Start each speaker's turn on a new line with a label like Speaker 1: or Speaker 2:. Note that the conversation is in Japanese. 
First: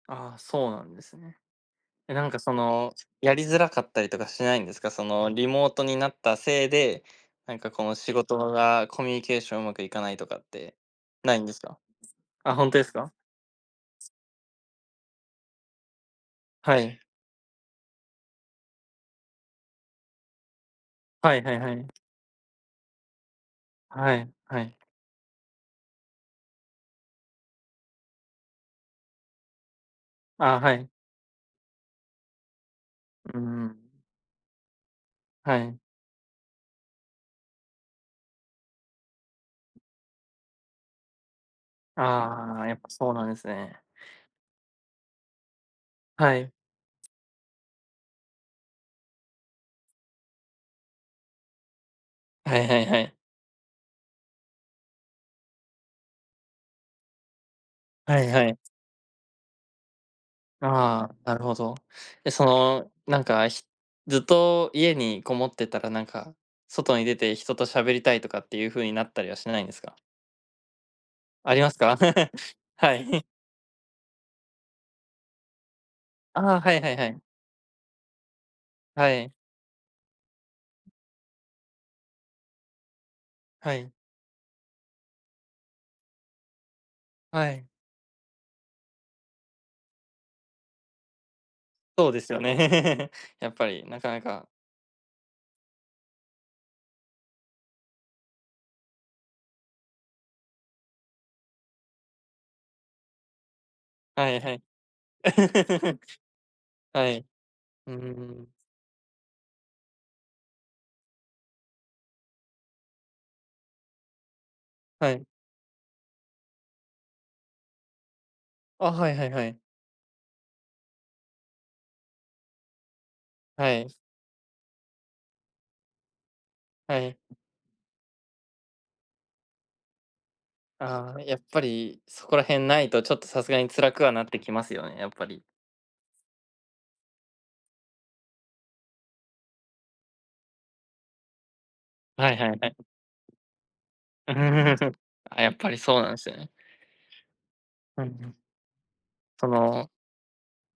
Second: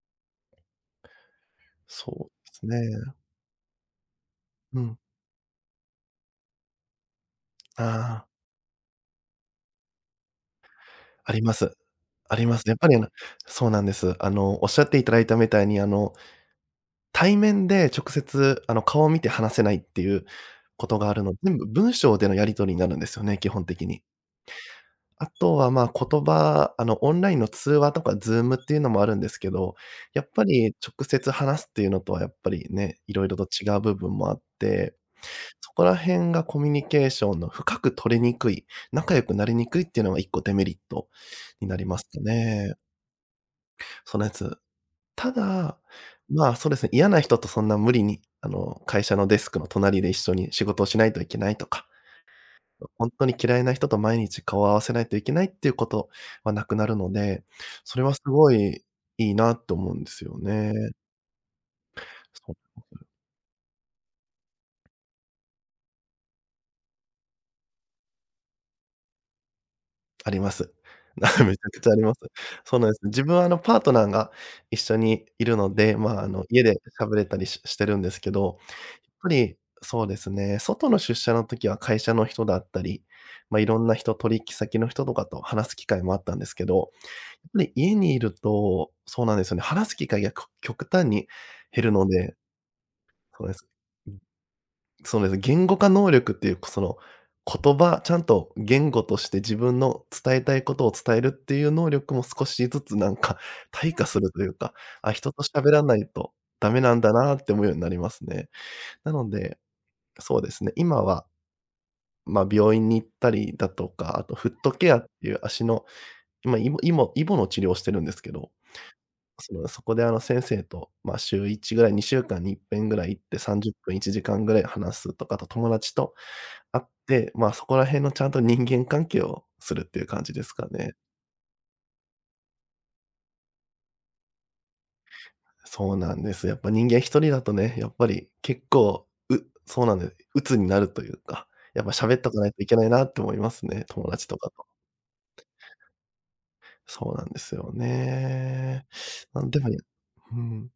Speaker 1: ああ、そうなんですね。え、な
Speaker 2: そう
Speaker 1: んか
Speaker 2: で
Speaker 1: そ
Speaker 2: す
Speaker 1: の、
Speaker 2: ね。
Speaker 1: やりづらかったりとかしないんで
Speaker 2: う
Speaker 1: すか。
Speaker 2: ん。
Speaker 1: その、リモートになったせいで、なんかこ
Speaker 2: あ
Speaker 1: の仕
Speaker 2: あ。
Speaker 1: 事がコミュニケーションうまくいかないとかって、
Speaker 2: あ
Speaker 1: な
Speaker 2: り
Speaker 1: いん
Speaker 2: ま
Speaker 1: です
Speaker 2: す。
Speaker 1: か？
Speaker 2: あり
Speaker 1: あ、
Speaker 2: ます
Speaker 1: 本
Speaker 2: ね。やっ
Speaker 1: 当で
Speaker 2: ぱ
Speaker 1: す
Speaker 2: り、
Speaker 1: か？
Speaker 2: そうなんです。あのおっしゃっていただいたみたいに、あの
Speaker 1: はい。
Speaker 2: 対面で直接あの、顔を見て話せないっていうことがあるの
Speaker 1: は
Speaker 2: で、
Speaker 1: いは
Speaker 2: 全
Speaker 1: い
Speaker 2: 部
Speaker 1: はい。
Speaker 2: 文章でのやり取りになるんですよね、基本的に。
Speaker 1: はい、はい。
Speaker 2: あとは、ま、言葉、あの、オンラインの通話とか Zoom っていうのもあるんですけど、やっぱ
Speaker 1: あ、
Speaker 2: り
Speaker 1: はい。
Speaker 2: 直接話すっていうのとはやっぱりね、いろい
Speaker 1: う
Speaker 2: ろ
Speaker 1: ー
Speaker 2: と違う
Speaker 1: ん。
Speaker 2: 部分もあって、
Speaker 1: は
Speaker 2: そ
Speaker 1: い。
Speaker 2: こら辺がコミュニケーションの深く取りにくい、仲良くなりにくいっていうのが1個デメリットになりますか
Speaker 1: ああ、
Speaker 2: ね。
Speaker 1: やっぱそうなんですね。
Speaker 2: そのやつ。ただ、
Speaker 1: はい。
Speaker 2: ま、そうですね、嫌な人とそんな無理にあの会社のデスクの隣で一緒に仕事をしないといけないとか。
Speaker 1: はいはいは
Speaker 2: 本
Speaker 1: い。
Speaker 2: 当に嫌いな人と毎日顔を合わせないといけないっていうことはなくなるので、それは
Speaker 1: は
Speaker 2: す
Speaker 1: いは
Speaker 2: ご
Speaker 1: い。
Speaker 2: いいいなと思うんですよね。
Speaker 1: ああ、なるほど。でそ
Speaker 2: そうで
Speaker 1: の、
Speaker 2: すね。
Speaker 1: なんか、ずっと家にこもってたらなんか、外に出て人と喋りたいとかっていう風になったりはしないんですか？
Speaker 2: あります。
Speaker 1: あ
Speaker 2: めち
Speaker 1: り
Speaker 2: ゃ
Speaker 1: ます
Speaker 2: くちゃあ
Speaker 1: か？
Speaker 2: ります。そうなんで
Speaker 1: は
Speaker 2: すね。自
Speaker 1: い。
Speaker 2: 分はあのパートナーが一緒にいるので、ま、あの
Speaker 1: ああ、
Speaker 2: 家
Speaker 1: は
Speaker 2: で
Speaker 1: いはいは
Speaker 2: 喋
Speaker 1: い。
Speaker 2: れたりしてるんですけど、や
Speaker 1: は
Speaker 2: っぱ
Speaker 1: い。
Speaker 2: りそうですね、外の出社の時は会社の人だったり、ま、い
Speaker 1: は
Speaker 2: ろん
Speaker 1: い。
Speaker 2: な人、取引先の人とかと話す機会もあったんですけど、
Speaker 1: は
Speaker 2: やっぱ
Speaker 1: い。
Speaker 2: り家にいると、そうなんですよね、話す機会が、こ極端に減るの
Speaker 1: そうです
Speaker 2: で。
Speaker 1: よね、
Speaker 2: そう
Speaker 1: やっ
Speaker 2: です。
Speaker 1: ぱり、な
Speaker 2: う
Speaker 1: か
Speaker 2: ん。
Speaker 1: なか。
Speaker 2: そうですね、言語化能力っていうその言葉、ちゃんと言語として自分の伝えたいことを伝えるっていう能力も少しずつなんか退化す
Speaker 1: は
Speaker 2: る
Speaker 1: い
Speaker 2: とい
Speaker 1: は
Speaker 2: う
Speaker 1: い。
Speaker 2: か、あ、人と喋らないとダ メなん
Speaker 1: は
Speaker 2: だ
Speaker 1: い、
Speaker 2: なって思うようにな
Speaker 1: うー
Speaker 2: りますね。
Speaker 1: ん。
Speaker 2: なので、そうですね、今は、ま、病院に行ったりだとか、あとフットケアっ
Speaker 1: はい。
Speaker 2: ていう足のま、イモイボの治療をしてるんですけど。
Speaker 1: あ、はいはいはい。
Speaker 2: ま、そこであの先生とま、週1ぐらい、2週間に1ぺんぐらい行ってさんじゅ
Speaker 1: は
Speaker 2: っぷ
Speaker 1: い。
Speaker 2: ん、1時間ぐらい話すとか、あと友達と会っ
Speaker 1: はい。
Speaker 2: て、ま、そこら辺のちゃんと人間関係をするっていう感じですかね。
Speaker 1: ああ、やっぱり、そこら辺ないとちょっとさすがに辛くはなってきますよね、やっぱり
Speaker 2: そうなんです。やっぱり人間1人だとね、やっぱり結構うそうなんです、鬱になるというか、やっぱ喋ってお
Speaker 1: はい
Speaker 2: か
Speaker 1: は
Speaker 2: ない
Speaker 1: い
Speaker 2: とい
Speaker 1: は
Speaker 2: け
Speaker 1: い。
Speaker 2: ないなと思いますね、友達とかと。
Speaker 1: あ、やっぱりそうなんですよね。
Speaker 2: そうなんですよ
Speaker 1: うんうん。
Speaker 2: ね。な
Speaker 1: そ
Speaker 2: んでも、
Speaker 1: の
Speaker 2: うん。